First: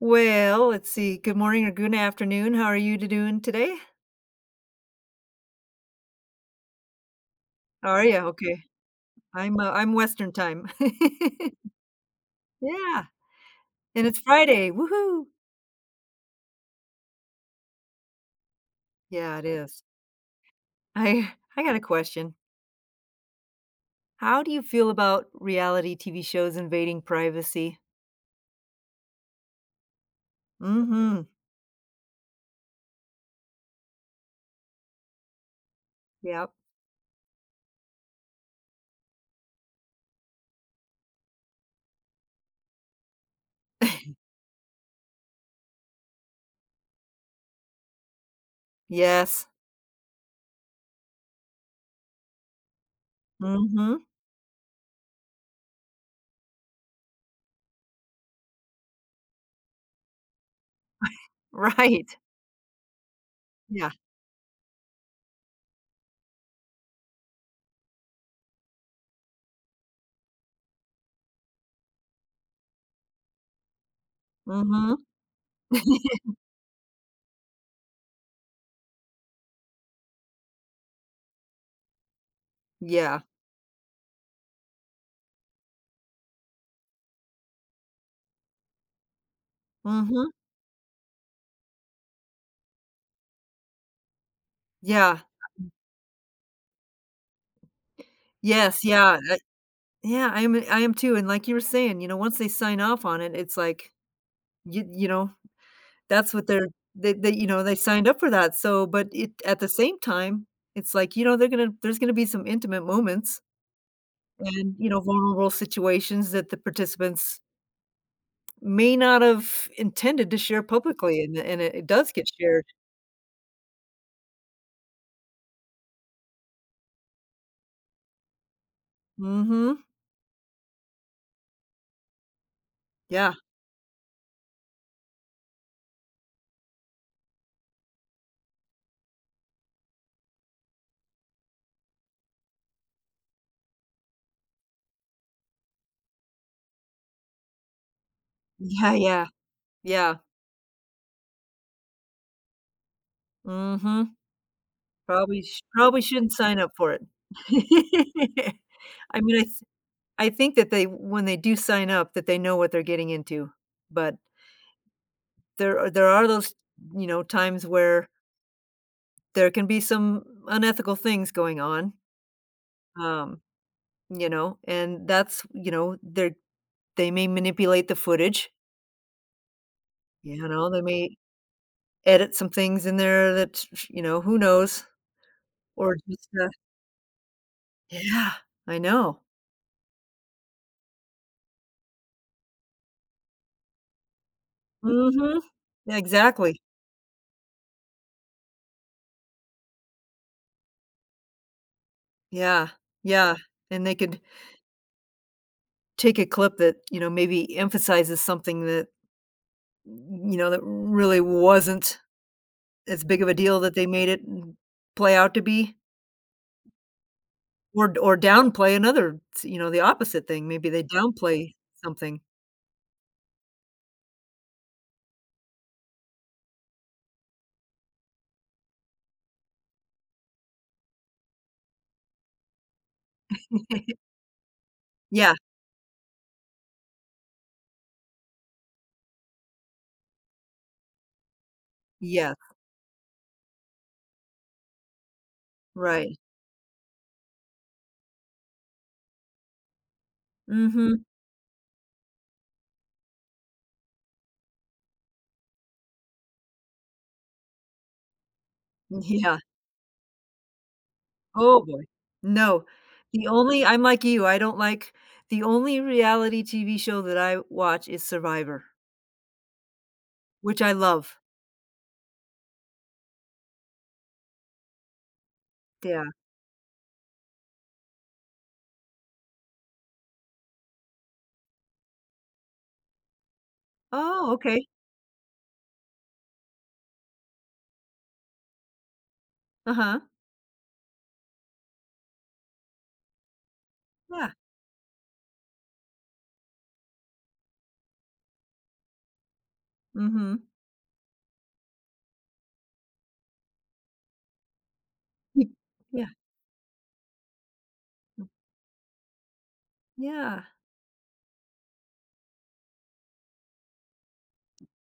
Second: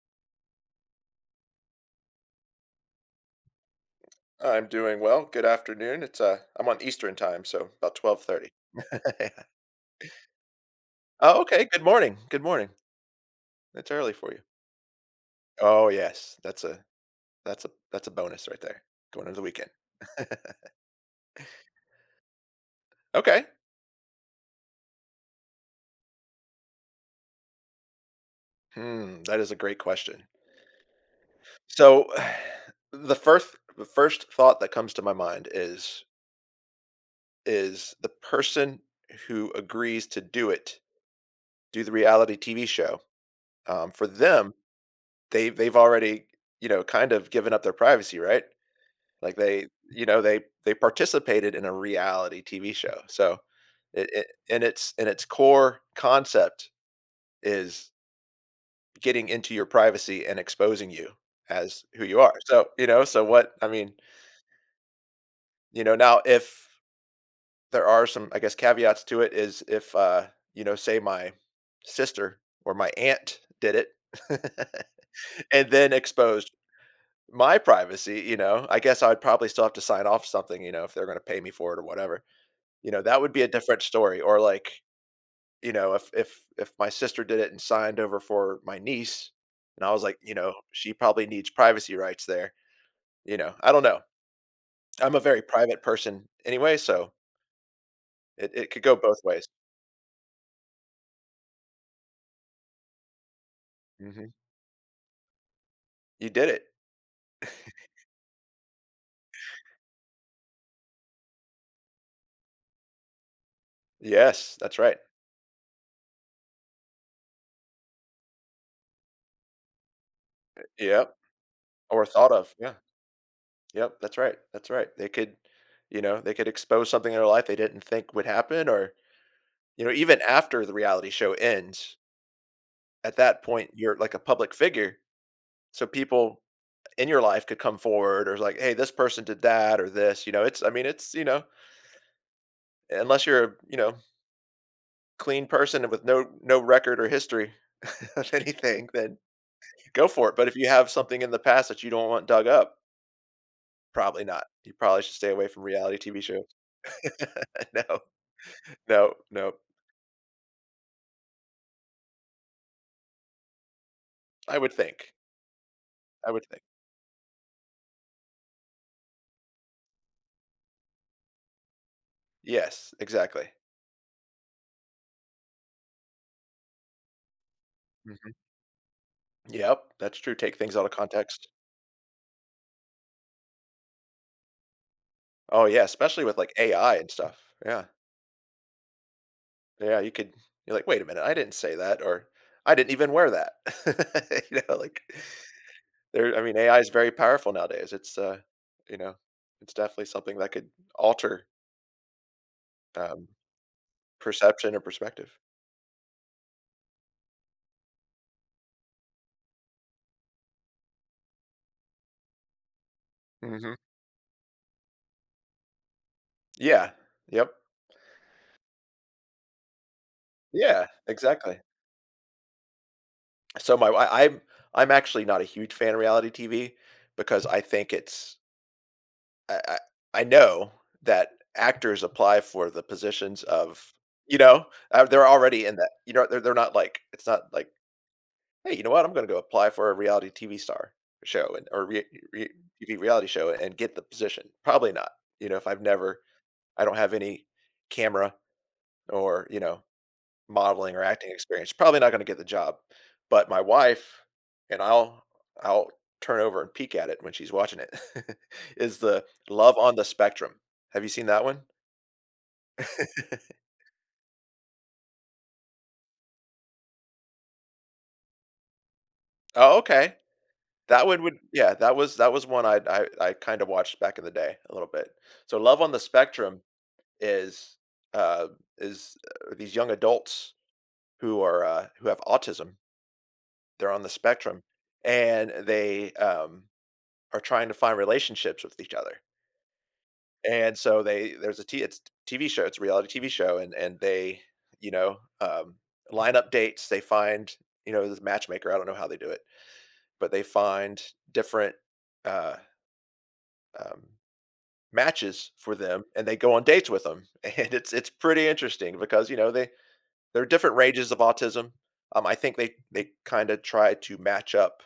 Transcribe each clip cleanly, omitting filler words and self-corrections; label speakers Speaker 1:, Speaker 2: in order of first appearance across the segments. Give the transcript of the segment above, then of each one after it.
Speaker 1: Well, let's see, good morning or good afternoon, how are you doing today?
Speaker 2: I'm doing well. Good afternoon. It's I'm on Eastern time, so
Speaker 1: How
Speaker 2: about
Speaker 1: are you?
Speaker 2: 12:30.
Speaker 1: Okay. I'm Western time.
Speaker 2: Oh, okay. Good morning. Good morning.
Speaker 1: Yeah,
Speaker 2: It's
Speaker 1: and
Speaker 2: early
Speaker 1: it's
Speaker 2: for you.
Speaker 1: Friday, woohoo.
Speaker 2: Oh yes, that's a bonus right there. Going into
Speaker 1: Yeah,
Speaker 2: the
Speaker 1: it
Speaker 2: weekend.
Speaker 1: is. I got a question.
Speaker 2: Okay.
Speaker 1: How do you feel about reality TV shows invading privacy?
Speaker 2: Hmm, that is a great question.
Speaker 1: Mhm,
Speaker 2: So, the first thought that comes to my mind is
Speaker 1: yep.
Speaker 2: is the person who agrees to do it, do the reality TV show. For them, they've already kind of given up their privacy, right? Like
Speaker 1: Yes.
Speaker 2: they they participated in a reality TV show. So
Speaker 1: Mhm,
Speaker 2: it and its core concept is getting into your privacy and exposing you as who
Speaker 1: right.
Speaker 2: you are. So, you know, so what
Speaker 1: Yeah.
Speaker 2: now if there are some, I guess, caveats to it is if you know, say my sister or my aunt did it
Speaker 1: Mhm.
Speaker 2: and then exposed my privacy, you know, I guess I'd probably still have to sign off something, you know, if they're going to pay me for it or whatever. You know, that
Speaker 1: Yeah.
Speaker 2: would be a different story, or, like, you know, if my sister did it and signed over for my niece, and I was like,
Speaker 1: Mhm.
Speaker 2: you know, she probably needs privacy rights there, you know? I don't know. I'm
Speaker 1: Yeah.
Speaker 2: a very private person anyway, so it could
Speaker 1: Yes,
Speaker 2: go both
Speaker 1: yeah, I
Speaker 2: ways.
Speaker 1: yeah, I am too, and like you were saying, you know, once they sign off on it, it's like
Speaker 2: Mhm.
Speaker 1: you know,
Speaker 2: You
Speaker 1: that's what
Speaker 2: did it.
Speaker 1: they're they, you know, they signed up for that, so but it at the same time, it's like, you know, they're gonna there's gonna be some intimate moments
Speaker 2: Yes,
Speaker 1: and,
Speaker 2: that's
Speaker 1: you
Speaker 2: right.
Speaker 1: know, vulnerable situations that the participants may not have intended to share
Speaker 2: Yep,
Speaker 1: publicly, and and it
Speaker 2: or
Speaker 1: does get
Speaker 2: thought of,
Speaker 1: shared.
Speaker 2: yeah. Yep, that's right, that's right. They could you know, they could expose something in their life they didn't think would happen, or, you
Speaker 1: Mhm.
Speaker 2: know, even after the reality show ends, at
Speaker 1: Yeah.
Speaker 2: that point, you're like a public figure, so people in your life could come forward or like, hey, this person did that or this. You know, it's you know, unless you're a you know clean person and with no record or history of anything,
Speaker 1: Yeah,
Speaker 2: then
Speaker 1: yeah,
Speaker 2: go
Speaker 1: yeah.
Speaker 2: for it. But if you have something in the past that you don't want dug up,
Speaker 1: Mhm.
Speaker 2: probably not. You probably should stay
Speaker 1: Probably
Speaker 2: away
Speaker 1: sh
Speaker 2: from reality
Speaker 1: probably
Speaker 2: TV
Speaker 1: shouldn't
Speaker 2: shows.
Speaker 1: sign up for it.
Speaker 2: No, no,
Speaker 1: I mean, I
Speaker 2: no.
Speaker 1: th I think that they when they do sign up, that they know what they're getting into, but
Speaker 2: I would think.
Speaker 1: there are
Speaker 2: I would
Speaker 1: those,
Speaker 2: think.
Speaker 1: you know, times where there can be some unethical things going on,
Speaker 2: Yes,
Speaker 1: um,
Speaker 2: exactly.
Speaker 1: you know, and that's, you know, they're they may manipulate the
Speaker 2: hmm
Speaker 1: footage,
Speaker 2: Yep, that's true.
Speaker 1: you
Speaker 2: Take
Speaker 1: know,
Speaker 2: things
Speaker 1: they
Speaker 2: out of
Speaker 1: may
Speaker 2: context.
Speaker 1: edit some things in there that, you know, who knows,
Speaker 2: Oh yeah,
Speaker 1: or
Speaker 2: especially
Speaker 1: just,
Speaker 2: with like AI and stuff. Yeah.
Speaker 1: Yeah, I know.
Speaker 2: Yeah, you could you're like, "Wait a minute, I didn't say that," or "I didn't even wear that." You know, like,
Speaker 1: Mhm. Yeah,
Speaker 2: there I mean,
Speaker 1: exactly.
Speaker 2: AI is very powerful nowadays. It's, you know, it's definitely something that could alter,
Speaker 1: Yeah,
Speaker 2: um,
Speaker 1: yeah, and they could
Speaker 2: perception or perspective.
Speaker 1: take a clip that, you know, maybe emphasizes something that, you know, that really wasn't as big of a deal
Speaker 2: Mhm.
Speaker 1: that they made it play out to be
Speaker 2: Yeah. Yep.
Speaker 1: or downplay another you know, the opposite thing, maybe they
Speaker 2: Yeah,
Speaker 1: downplay
Speaker 2: exactly.
Speaker 1: something.
Speaker 2: So my I'm actually not a huge fan of reality TV because I think it's I I I know that actors apply for the positions of you know, they're
Speaker 1: Yeah,
Speaker 2: already in that you know, they're not like it's not like, "Hey, you know what? I'm gonna go apply for a reality TV star show and or re
Speaker 1: Yeah,
Speaker 2: re TV reality show and get the position." Probably not, you know, if I've
Speaker 1: right.
Speaker 2: never I don't have any camera or, you know, modeling or
Speaker 1: Mhm,
Speaker 2: acting experience, probably not gonna get the job, but my wife and I'll turn over and peek at it when she's watching it, is the
Speaker 1: yeah.
Speaker 2: Love on the Spectrum. Have you seen that one?
Speaker 1: Oh, boy. No, the only I'm like you, I don't like the only reality TV show that I watch is Survivor,
Speaker 2: Oh, okay.
Speaker 1: which I
Speaker 2: That
Speaker 1: love.
Speaker 2: one would yeah, that was one I kinda watched back in the day a little bit. So Love on the
Speaker 1: Yeah.
Speaker 2: Spectrum is, uh is, these young adults who are, who have autism, they're on the
Speaker 1: Oh,
Speaker 2: spectrum,
Speaker 1: okay.
Speaker 2: and they, are trying to find relationships with each other.
Speaker 1: Uh-huh.
Speaker 2: And so they there's a t it's TV show, it's a reality TV show, and
Speaker 1: Yeah.
Speaker 2: they, you know, line up dates. They find, you know, this matchmaker. I don't know how they do it, but they
Speaker 1: Mhm.
Speaker 2: find different uh, um,
Speaker 1: Y
Speaker 2: matches for them,
Speaker 1: yeah,
Speaker 2: and they go on dates with them. And it's pretty interesting because you know they there
Speaker 1: yeah.
Speaker 2: are different ranges of autism. I think they kind of try to match up.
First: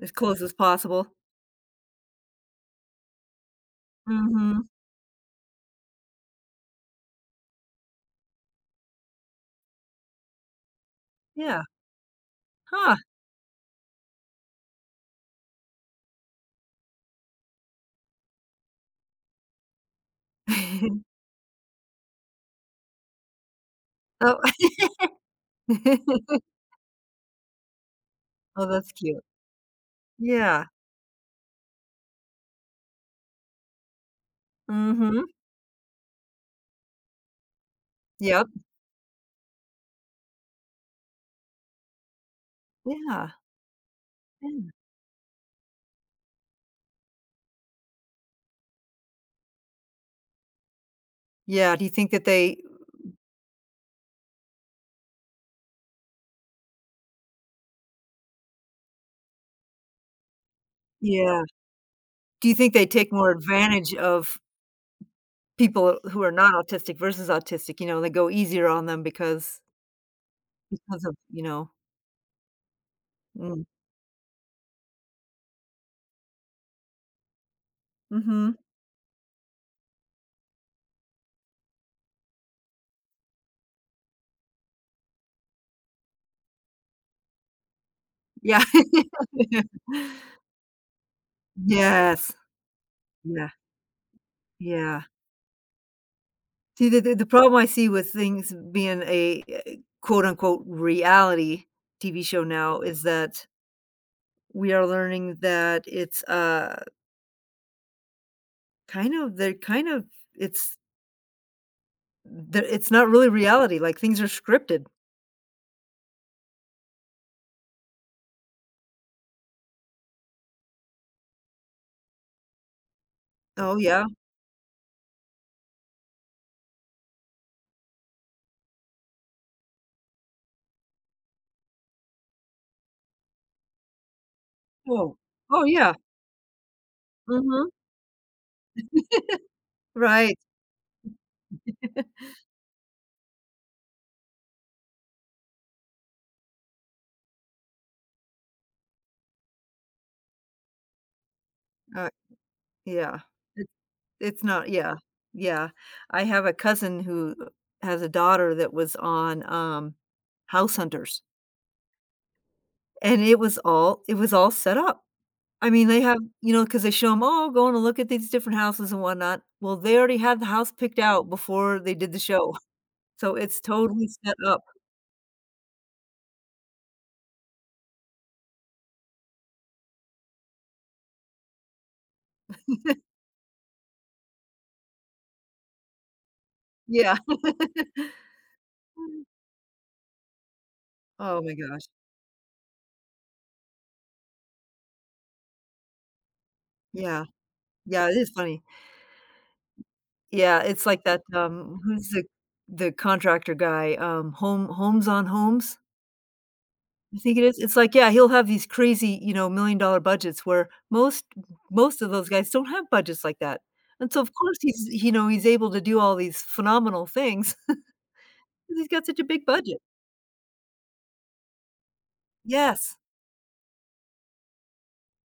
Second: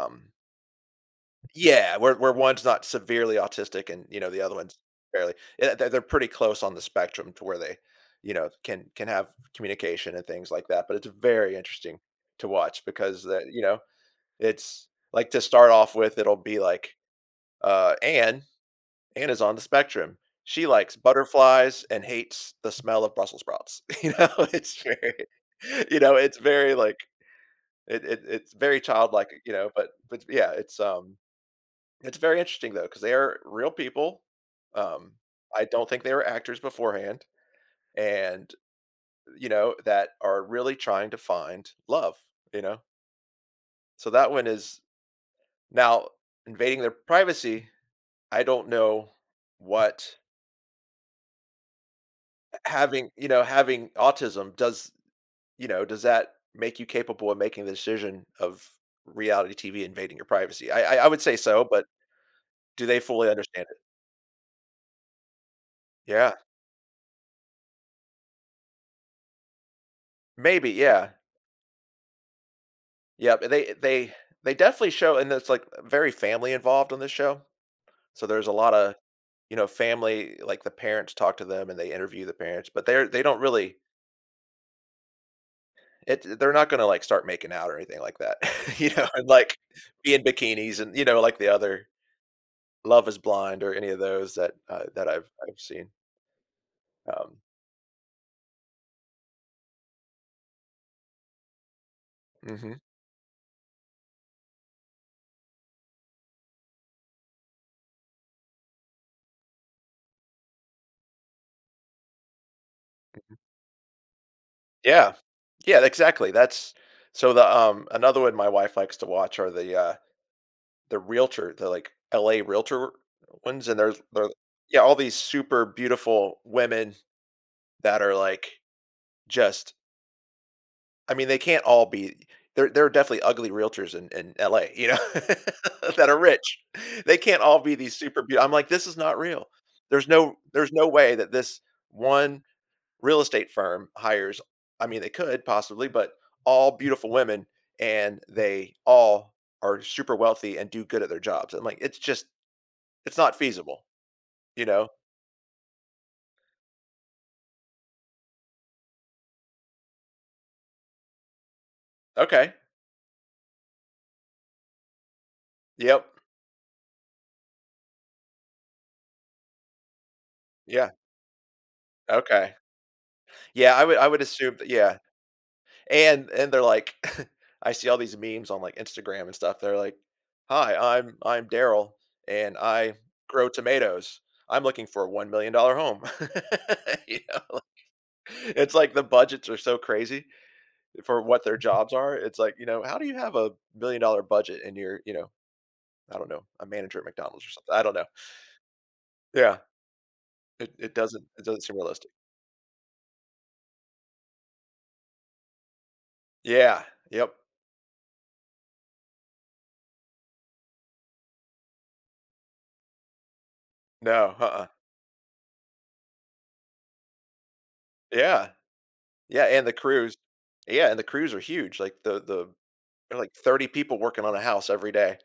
Speaker 1: As close as possible.
Speaker 2: Yeah, where one's not severely autistic and, you know, the other
Speaker 1: Mhm.
Speaker 2: one's barely yeah, they're pretty close on the spectrum to where they, you know, can have communication and things like that, but it's very
Speaker 1: Yeah.
Speaker 2: interesting to watch
Speaker 1: Huh.
Speaker 2: because that, you know, it's like to start off with, it'll be like, uh, Anne Anne is on the spectrum. She likes butterflies and hates the smell of Brussels sprouts. You know,
Speaker 1: Oh
Speaker 2: it's very you know, it's very like it it's
Speaker 1: Oh,
Speaker 2: very
Speaker 1: that's cute.
Speaker 2: childlike, you know, but yeah,
Speaker 1: Yeah.
Speaker 2: it's very interesting though, because they are real people.
Speaker 1: Mm.
Speaker 2: Um,
Speaker 1: Mhm.
Speaker 2: I don't think they were actors beforehand
Speaker 1: Yep.
Speaker 2: and, you know, that are really trying to find love, you know?
Speaker 1: Yeah.
Speaker 2: So that one
Speaker 1: Yeah.
Speaker 2: is now invading their privacy. I don't know what
Speaker 1: Yeah, do you think that they
Speaker 2: having, you know, having autism does, you know, does that make you capable of making the decision of reality TV invading your privacy? I would say
Speaker 1: Yeah.
Speaker 2: so, but
Speaker 1: Do you think
Speaker 2: do
Speaker 1: they
Speaker 2: they
Speaker 1: take
Speaker 2: fully
Speaker 1: more
Speaker 2: understand it?
Speaker 1: advantage of people who are
Speaker 2: Yeah,
Speaker 1: not autistic versus autistic? You know, they go easier on them
Speaker 2: maybe,
Speaker 1: because
Speaker 2: yeah.
Speaker 1: of, you know
Speaker 2: Yep,
Speaker 1: Mm.
Speaker 2: they they definitely show and it's, like, very family involved on this show. So there's a
Speaker 1: Mhm.
Speaker 2: lot of you know, family like, the parents talk to them and they interview the parents, but they're they don't really it they're not gonna, like, start making out or anything like that,
Speaker 1: Yeah.
Speaker 2: you know, and, like, be in bikinis and, you know, like the other
Speaker 1: Yes.
Speaker 2: Love Is
Speaker 1: Yeah.
Speaker 2: Blind or any of those that,
Speaker 1: Yeah.
Speaker 2: that I've seen.
Speaker 1: See, the
Speaker 2: Um
Speaker 1: problem I see with things being a, eh, quote, unquote, "reality" TV show
Speaker 2: Mhm.
Speaker 1: now is that we are learning that it's, kind of, they're kind of it's the it's not really reality, like, things are scripted.
Speaker 2: Yeah. Yeah, exactly, that's so the, another one my wife likes to watch are the, the realtor, the, like, LA realtor ones,
Speaker 1: Oh,
Speaker 2: and there's
Speaker 1: yeah.
Speaker 2: there yeah, all these super beautiful women that are, like, just I mean, they can't all be there there are definitely ugly realtors in LA, you know,
Speaker 1: Oh. Oh, yeah.
Speaker 2: that are rich. They can't all
Speaker 1: Mhm.
Speaker 2: be these super beau I'm like, "This is not real."
Speaker 1: Right.
Speaker 2: There's no way that this one real estate firm hires I mean, they could possibly, but all beautiful women, and they all are super wealthy and do good at their jobs. I'm like, "It's
Speaker 1: Uh,
Speaker 2: just it's
Speaker 1: yeah.
Speaker 2: not
Speaker 1: It
Speaker 2: feasible,
Speaker 1: it's
Speaker 2: you
Speaker 1: not
Speaker 2: know?
Speaker 1: yeah. Yeah. I have a cousin who has a daughter that was on, House Hunters,
Speaker 2: Okay.
Speaker 1: and it was all set up. I mean, they
Speaker 2: Yep.
Speaker 1: have you know because they show them all going to look at these different houses and whatnot." Well, they already had the house
Speaker 2: Yeah.
Speaker 1: picked out before they did the
Speaker 2: Okay.
Speaker 1: show, so it's
Speaker 2: Yeah, I
Speaker 1: totally
Speaker 2: would
Speaker 1: set
Speaker 2: assume
Speaker 1: up.
Speaker 2: that yeah. And they're like I see all these memes on, like, Instagram and stuff. They're like, "Hi, I'm Daryl, and I grow tomatoes. I'm looking for a $1,000,000 home."
Speaker 1: Yeah.
Speaker 2: You know? It's like the budgets are so crazy for
Speaker 1: Oh
Speaker 2: what
Speaker 1: my
Speaker 2: their
Speaker 1: gosh.
Speaker 2: jobs are. It's like, you know, how do you have a $1,000,000 budget and you're, you know, I don't know, a manager at
Speaker 1: Yeah.
Speaker 2: McDonald's or something? I don't know.
Speaker 1: Yeah, it is funny.
Speaker 2: Yeah.
Speaker 1: Yeah,
Speaker 2: It
Speaker 1: it's
Speaker 2: it
Speaker 1: like that,
Speaker 2: doesn't it doesn't seem
Speaker 1: who's
Speaker 2: realistic.
Speaker 1: the contractor guy, Home Homes on Homes,
Speaker 2: Yeah.
Speaker 1: I
Speaker 2: Yep.
Speaker 1: think it is. It's like, yeah, he'll have these crazy, you know, million-dollar budgets where most of those guys don't have budgets like that. And so, of
Speaker 2: No.
Speaker 1: course,
Speaker 2: Uh-uh.
Speaker 1: he's you know, he's able to do all these phenomenal things
Speaker 2: Yeah.
Speaker 1: 'cause he's got such a big
Speaker 2: Yeah, and the
Speaker 1: budget.
Speaker 2: crews. Yeah, and the crews are huge. Like the
Speaker 1: Yes.
Speaker 2: they're like 30 people working on a house every day.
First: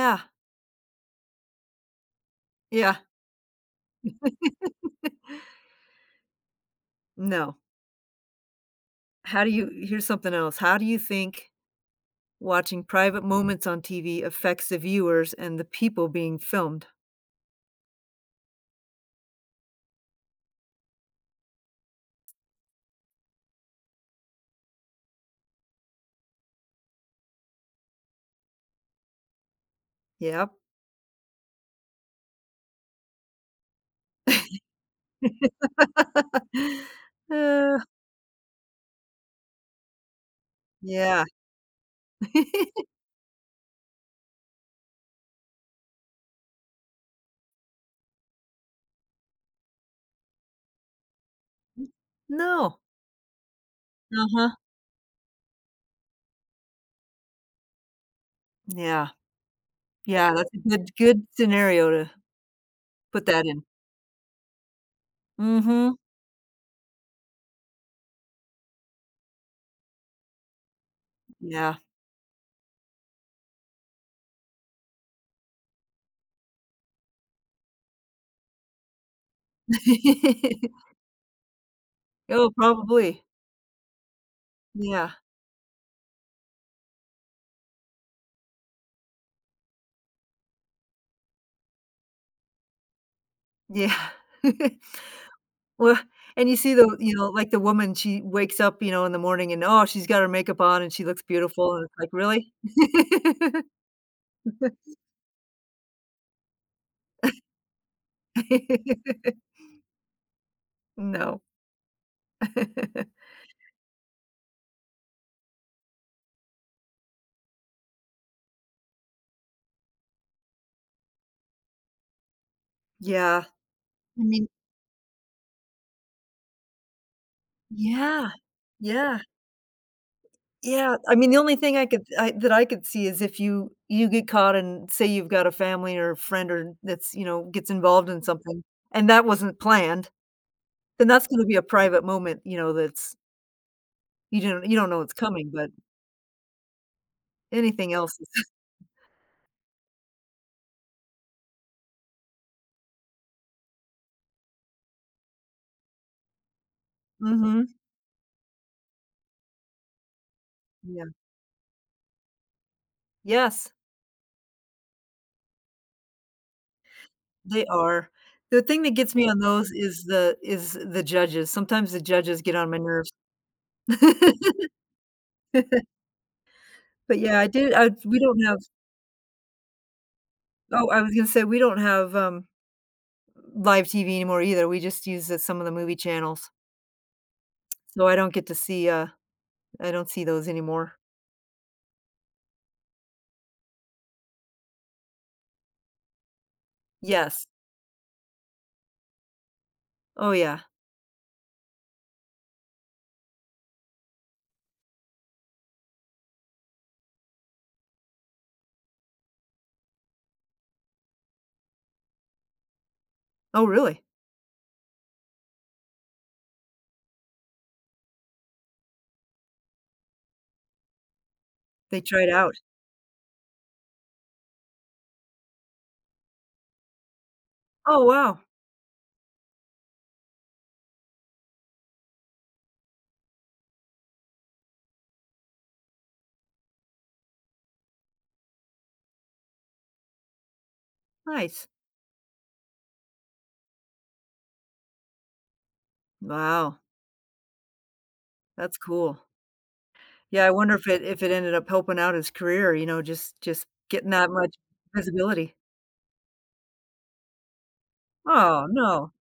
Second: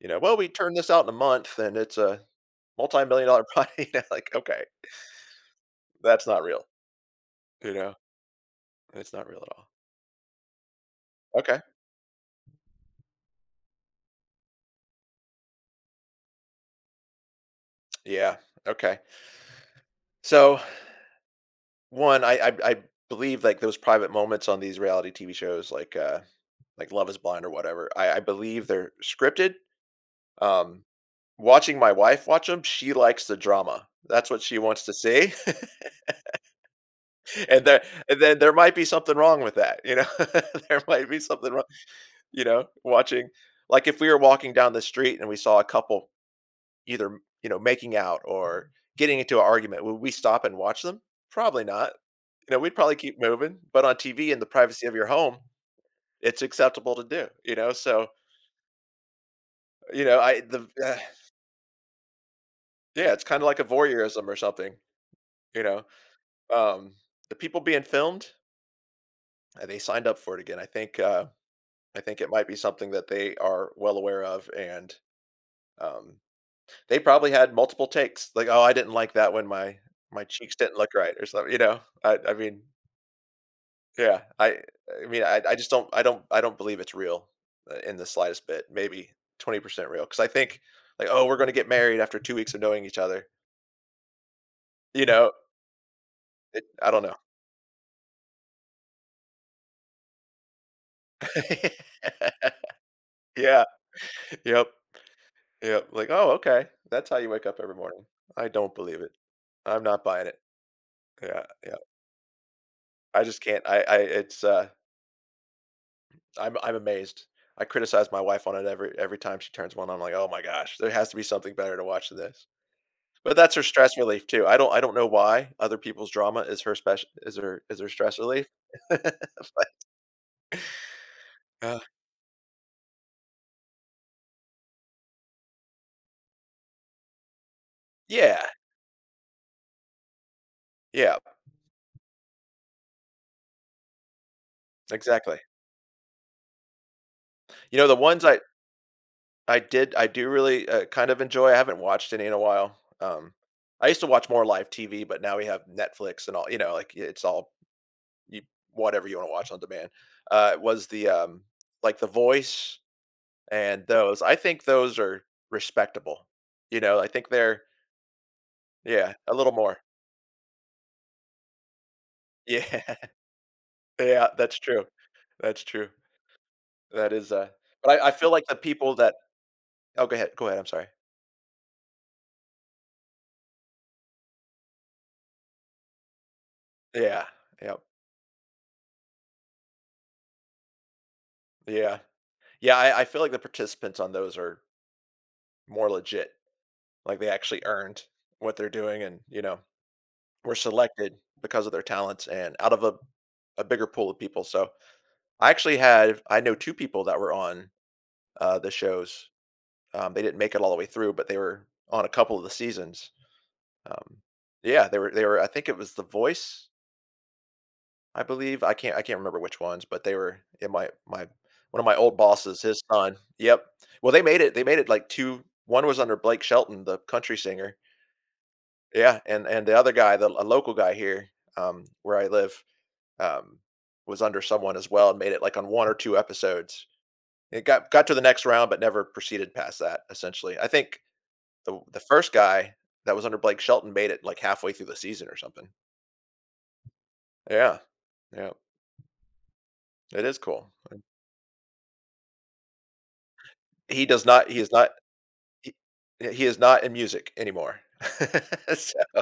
Speaker 2: You know, well, we turn this out in a month and it's a
Speaker 1: Yeah.
Speaker 2: multi-million dollar project. You know, like, okay, that's not real.
Speaker 1: No.
Speaker 2: You know, it's not real
Speaker 1: How do
Speaker 2: at all.
Speaker 1: you here's something else. How do you think
Speaker 2: Okay.
Speaker 1: watching private moments on TV affects the viewers and the people being filmed.
Speaker 2: Yeah. Okay. So one, I believe like those private moments on these reality TV shows like Love is Blind or whatever, I believe they're scripted.
Speaker 1: Yep.
Speaker 2: Um, Watching my wife watch them, she likes the drama. That's what she wants to see, and
Speaker 1: Uh,
Speaker 2: there and then there might be something wrong with that, you know? There might be
Speaker 1: yeah.
Speaker 2: something wrong, you know, watching like, if we were walking down the street and we saw a couple either, you know, making out or getting into an argument, would we stop and watch them? Probably not. You know, we'd
Speaker 1: No.
Speaker 2: probably keep moving, but on TV in the
Speaker 1: Uh-huh.
Speaker 2: privacy of your home, it's acceptable to do, you know? So,
Speaker 1: Yeah.
Speaker 2: you know,
Speaker 1: Yeah,
Speaker 2: I
Speaker 1: that's a
Speaker 2: the
Speaker 1: good good scenario to
Speaker 2: yeah, it's
Speaker 1: put
Speaker 2: kinda
Speaker 1: that
Speaker 2: like
Speaker 1: in.
Speaker 2: a voyeurism or something, you know?
Speaker 1: Mhm.
Speaker 2: Um, the people being filmed, they signed up for it again.
Speaker 1: Yeah.
Speaker 2: I think it might be something that they are well aware of, and um, they probably had multiple takes. Like, oh, I didn't like that when my cheeks didn't look right, or something. You know, I, I
Speaker 1: Oh,
Speaker 2: mean,
Speaker 1: probably.
Speaker 2: yeah, I I
Speaker 1: Yeah.
Speaker 2: mean, I just don't, I don't believe it's real in the slightest bit. Maybe 20% real, because I think like, oh, we're going to get married after 2 weeks of knowing each other.
Speaker 1: Yeah.
Speaker 2: You know,
Speaker 1: Well, and you see the
Speaker 2: I don't
Speaker 1: you
Speaker 2: know.
Speaker 1: know, like, the woman, she wakes up, you know, in the morning and, oh, she's got her makeup on and she looks beautiful, and it's like, "Really?"
Speaker 2: yeah. Yep. Yeah, like, "Oh, okay. That's how you wake up every morning." I don't believe it. I'm not buying it.
Speaker 1: No.
Speaker 2: Yeah, yeah. I just can't. I it's, I'm amazed. I criticize my wife on it every time she turns one on, I'm like, "Oh my gosh, there has to be something better to watch than this." But
Speaker 1: Yeah.
Speaker 2: that's her stress
Speaker 1: I
Speaker 2: relief too.
Speaker 1: mean
Speaker 2: I don't know why other people's drama is her special. Is her stress
Speaker 1: Yeah.
Speaker 2: relief.
Speaker 1: Yeah.
Speaker 2: But,
Speaker 1: Yeah. I mean, the only thing
Speaker 2: uh
Speaker 1: I could I that I could see is if you you get caught and say you've got a family or a friend or that's, you know, gets involved in
Speaker 2: yeah,
Speaker 1: something, and that wasn't planned, then
Speaker 2: yeah,
Speaker 1: that's gonna be a private moment, you know, that's you don't know it's
Speaker 2: exactly.
Speaker 1: coming, but
Speaker 2: You know,
Speaker 1: anything
Speaker 2: the
Speaker 1: else
Speaker 2: ones
Speaker 1: is
Speaker 2: I did I do really, kind of enjoy I haven't watched any in a while, I used to watch more live TV, but now we have Netflix and all you know, like, it's all
Speaker 1: Mhm.
Speaker 2: you whatever you wanna watch on demand. It was the,
Speaker 1: Yeah.
Speaker 2: like, The Voice
Speaker 1: Yes,
Speaker 2: and those. I think those are respectable, you know, I think they're
Speaker 1: they are. The thing that
Speaker 2: yeah,
Speaker 1: gets me
Speaker 2: a
Speaker 1: on
Speaker 2: little
Speaker 1: those
Speaker 2: more.
Speaker 1: is the judges. Sometimes the judges get on my
Speaker 2: Yeah.
Speaker 1: nerves.
Speaker 2: Yeah, that's true, that's true. That
Speaker 1: But,
Speaker 2: is,
Speaker 1: yeah, I
Speaker 2: uh
Speaker 1: do I
Speaker 2: but I
Speaker 1: we
Speaker 2: feel
Speaker 1: don't
Speaker 2: like the
Speaker 1: have
Speaker 2: people that Oh, go ahead, I'm sorry.
Speaker 1: Oh, I was gonna say we don't have, live TV anymore either, we just use the some of the movie channels,
Speaker 2: Yeah, yep,
Speaker 1: so I don't get to see, I don't see those anymore.
Speaker 2: yeah. Yeah, I feel like the participants on those are more legit. Like they
Speaker 1: Yes.
Speaker 2: actually earned what they're doing and, you know,
Speaker 1: Oh,
Speaker 2: were
Speaker 1: yeah.
Speaker 2: selected because of their talents and out of a bigger pool of people. So I actually had, I know two people that were on the shows. They didn't make it all the way through, but they were on a couple of the seasons.
Speaker 1: Oh, really?
Speaker 2: Um, yeah, they were, I think it was The Voice, I believe. I can't remember which ones, but they were in one of my
Speaker 1: They
Speaker 2: old
Speaker 1: tried out?
Speaker 2: bosses, his son. Yep. Well, they made it like two, one was under Blake Shelton, the country singer.
Speaker 1: Oh, wow.
Speaker 2: Yeah, and the other guy, the a local guy here, where I live, um, was under someone as well and made it like on one or two episodes. It got to the next round, but never proceeded past that. Essentially, I think
Speaker 1: Nice.
Speaker 2: the first guy that was under Blake Shelton made it like halfway through the season or something.
Speaker 1: Wow,
Speaker 2: Yeah, yeah,
Speaker 1: that's cool.
Speaker 2: it is
Speaker 1: Yeah, I
Speaker 2: cool.
Speaker 1: wonder if it ended up helping out his career, you know, just
Speaker 2: He
Speaker 1: getting
Speaker 2: does
Speaker 1: that
Speaker 2: not.
Speaker 1: much
Speaker 2: He is not.
Speaker 1: visibility.
Speaker 2: He, yeah, he is not in music anymore.
Speaker 1: Oh,
Speaker 2: So
Speaker 1: no.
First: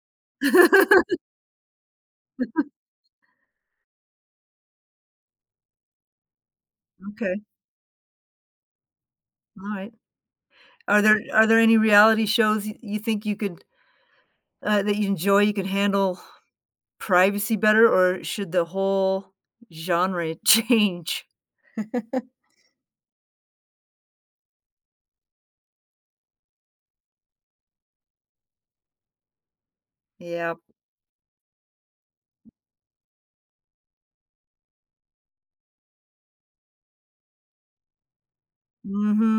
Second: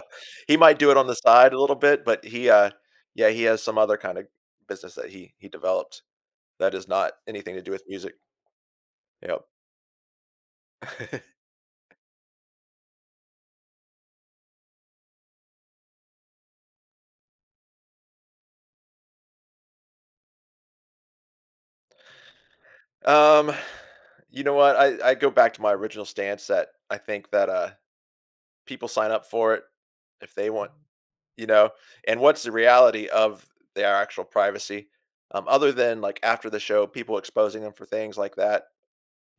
Speaker 2: he might do it on the side a little bit, but yeah, he has some other kind of business that he developed. That is not
Speaker 1: Okay,
Speaker 2: anything to do with music. Yep.
Speaker 1: alright. Are there any reality shows you you think you could, that you enjoy, you could handle privacy better, or should the whole genre change?
Speaker 2: Um, you know what? I go back to my original stance that I think that people sign up for it if they
Speaker 1: Yep.
Speaker 2: want, you know, and what's the reality of their actual privacy? Other than like after the show, people exposing them for things like that,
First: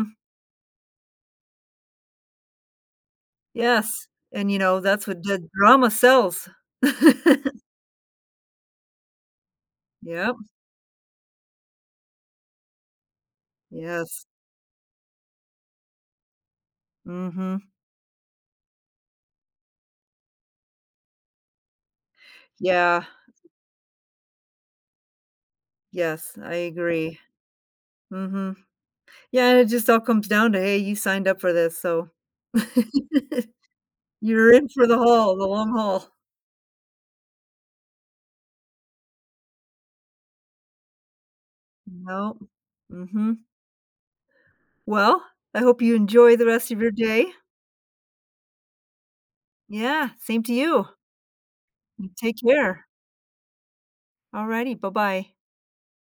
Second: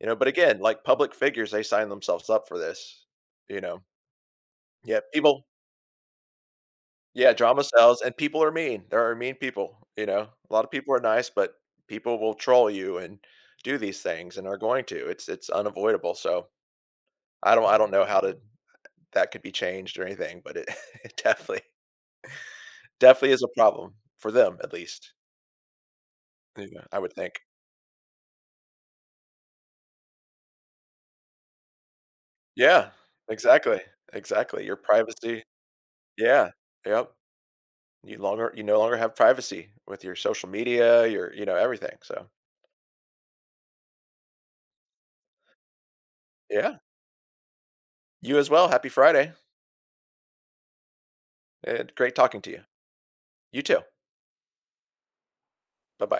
Speaker 2: you know, but again, like public figures, they sign themselves up for this, you know.
Speaker 1: Yes, and, you know,
Speaker 2: Yeah,
Speaker 1: that's what
Speaker 2: people.
Speaker 1: the drama sells.
Speaker 2: Yeah, drama sells, and people are mean. There are mean people, you know?
Speaker 1: Yep.
Speaker 2: A lot of people are nice, but people will troll you and do these
Speaker 1: Yes.
Speaker 2: things and are going to. It's unavoidable, so I don't
Speaker 1: Mhm.
Speaker 2: I don't know how to that could be changed or anything, but it it definitely
Speaker 1: Yeah.
Speaker 2: definitely is a problem for them, at least.
Speaker 1: Yes, I
Speaker 2: Yeah, I would
Speaker 1: agree.
Speaker 2: think.
Speaker 1: Mhm. Yeah, and it just all comes down to, "Hey, you signed up for this, so
Speaker 2: Yeah, exactly,
Speaker 1: you're
Speaker 2: exactly.
Speaker 1: in
Speaker 2: Your
Speaker 1: for the haul,
Speaker 2: privacy.
Speaker 1: the long haul."
Speaker 2: Yeah, yep. You no longer have privacy with your social media, you know, everything, so
Speaker 1: Nope. Mhm. Well, I hope you enjoy the rest
Speaker 2: yeah.
Speaker 1: of your day.
Speaker 2: You as well, happy Friday,
Speaker 1: Yeah, same to you.
Speaker 2: and
Speaker 1: You
Speaker 2: great
Speaker 1: take
Speaker 2: talking to you.
Speaker 1: care.
Speaker 2: You too.
Speaker 1: Alrighty, bye-bye.
Speaker 2: Bye-bye.